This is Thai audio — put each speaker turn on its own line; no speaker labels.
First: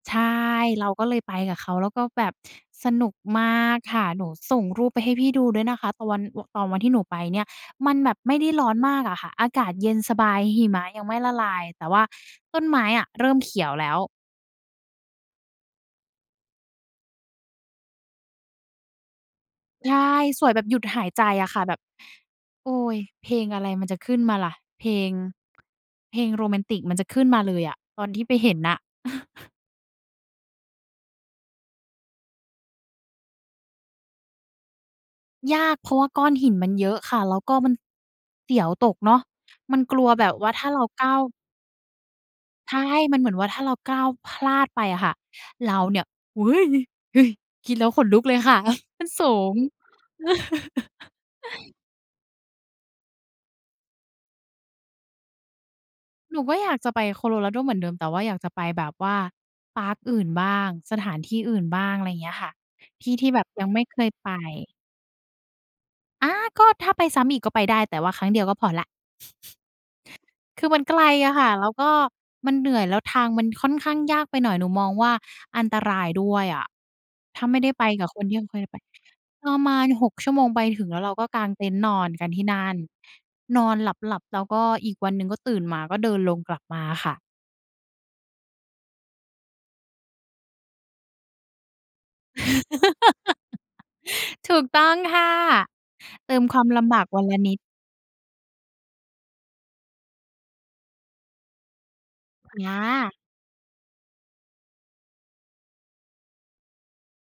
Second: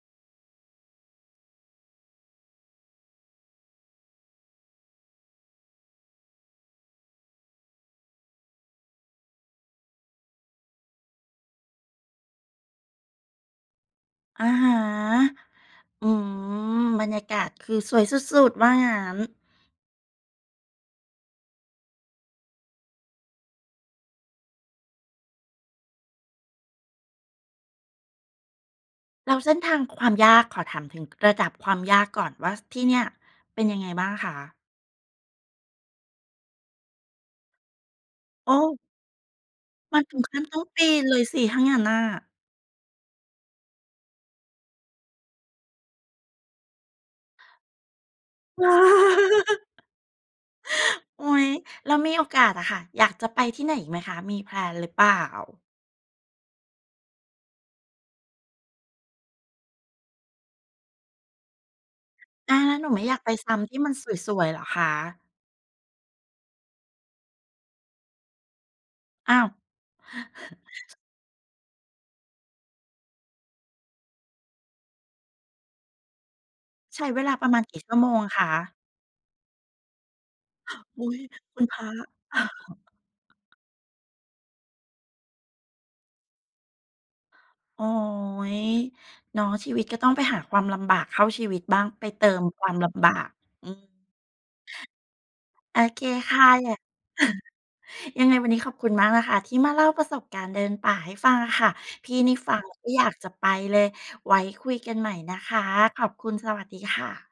ใช่ เราก็เลยไปกับเขา แล้วก็แบบสนุกมากค่ะ หนูส่งรูปไปให้พี่ดูด้วยนะคะ ตอน ตอนวันที่หนูไปเนี่ย มันแบบไม่ได้ร้อนมากอะค่ะ อากาศเย็นสบาย หิมะยังไม่ละลาย แต่ว่าต้นไม้อะเริ่มเขียวแล้ว
อะฮะ อืม บรรยากาศคือสวยสุด ๆ ว่างั้น
ใช่ สวยแบบหยุดหายใจอะค่ะ แบบ "โอ้ย! เพลงอะไรมันจะขึ้นมาล่ะ เพลง เพลงโรแมนติกมันจะขึ้นมาเลยอะ" ตอนที่ไปเห็นน่ะ
แล้วเส้นทางความยาก ขอถามถึงระดับความยากก่อนว่าที่เนี่ยเป็นยังไงบ้างคะ?
ยาก เพราะว่าก้อนหินมันเยอะค่ะ แล้วก็มัน เ
โ
ส
อ
ียว
้!
ตกเนาะ มันก
ม
ล
ั
ั
น
ว
ถึ
แ
ง
บ
ข
บ
ั้
ว
น
่า
ต้
ถ
อ
้
ง
าเ
ป
รา
ีน
ก้
เ
า
ล
ว
ยสิ ถ้างั้นน่ะ
ใช่ มันเหมือนว่าถ้าเราก้าวพลาดไปอะค่ะ เราเนี่ย "อุ๊ย! ฮึ่ย!" คิดแล้วขนลุกเลย ค่ะ มันสูง
อุ๊ย แล้วมีโอกาสอะค่ะ อยากจะไปที่ไหนอีกไหมคะ มี แพลน หรือเปล่า?
หนูก็อยากจะไปโคโลราโดเหมือนเดิม แต่ว่าอยากจะไปแบบว่าพาร์กอื่นบ้าง สถานที่อื่นบ้าง อะไรอย่างเงี้ยค่ะ
อา แล้วหนูไม
ท
่
ี
อ
่
ยาก
ที
ไ
่
ป
แบบ
ซ้
ยัง
ำที
ไม
่
่
มั
เ
น
คยไป
สวย ๆ เหรอคะ?
อา ก็ถ้าไปซ้ำอีกก็ไปได้ แต่ว่าครั้งเดียวก็พอแล้ว
อ้าว!
คือมันไกลอะค่ะ แล้วก็มันเหนื่อย แล้วทางมันค่อนข้างยากไปหน่อย หนูมองว่าอันตรายด้วยอะ
ใช้เวลา
ถ้
ป
า
ระ
ไม
ม
่
าณ
ได้
กี่
ไป
ชั่ว
กั
โม
บค
ง
นที่
ค
เคย
ะ?
ไป ประมาณ 6 ชั่วโมง ไปถึงแล้
อ
วเ
ุ
รา
๊ย!
ก็กาง
ค
เ
ุ
ต
ณ
็น
พ
ท์
ร
น
ะ
อนกันที่นั่น นอนหลับ ๆ แล้วก็อีกวันหนึ่งก็ตื่นมาก็เดินลงกลับมาค่ะ
โอ๊ย! เนาะ ชีวิตก็ต้องไปหาความลำบากเข้าชีวิตบ้าง ไปเติมความลำบาก อืม
ถูกต้องค่ะ
โอเค
เต
ค
ิม
่ะ
ความ
อยา
ล
ก
ำบากวันละนิด
ยังไงวันนี้ขอบคุณมากนะคะที่มาเล่าประสบการณ์เดินป่าให้ฟังอะค่ะ พี่นี่ฟัง
อ
ก็อยา
า
กจะไปเลย ไว้คุยกันใหม่นะคะ ขอบคุณ สวัสดีค่ะ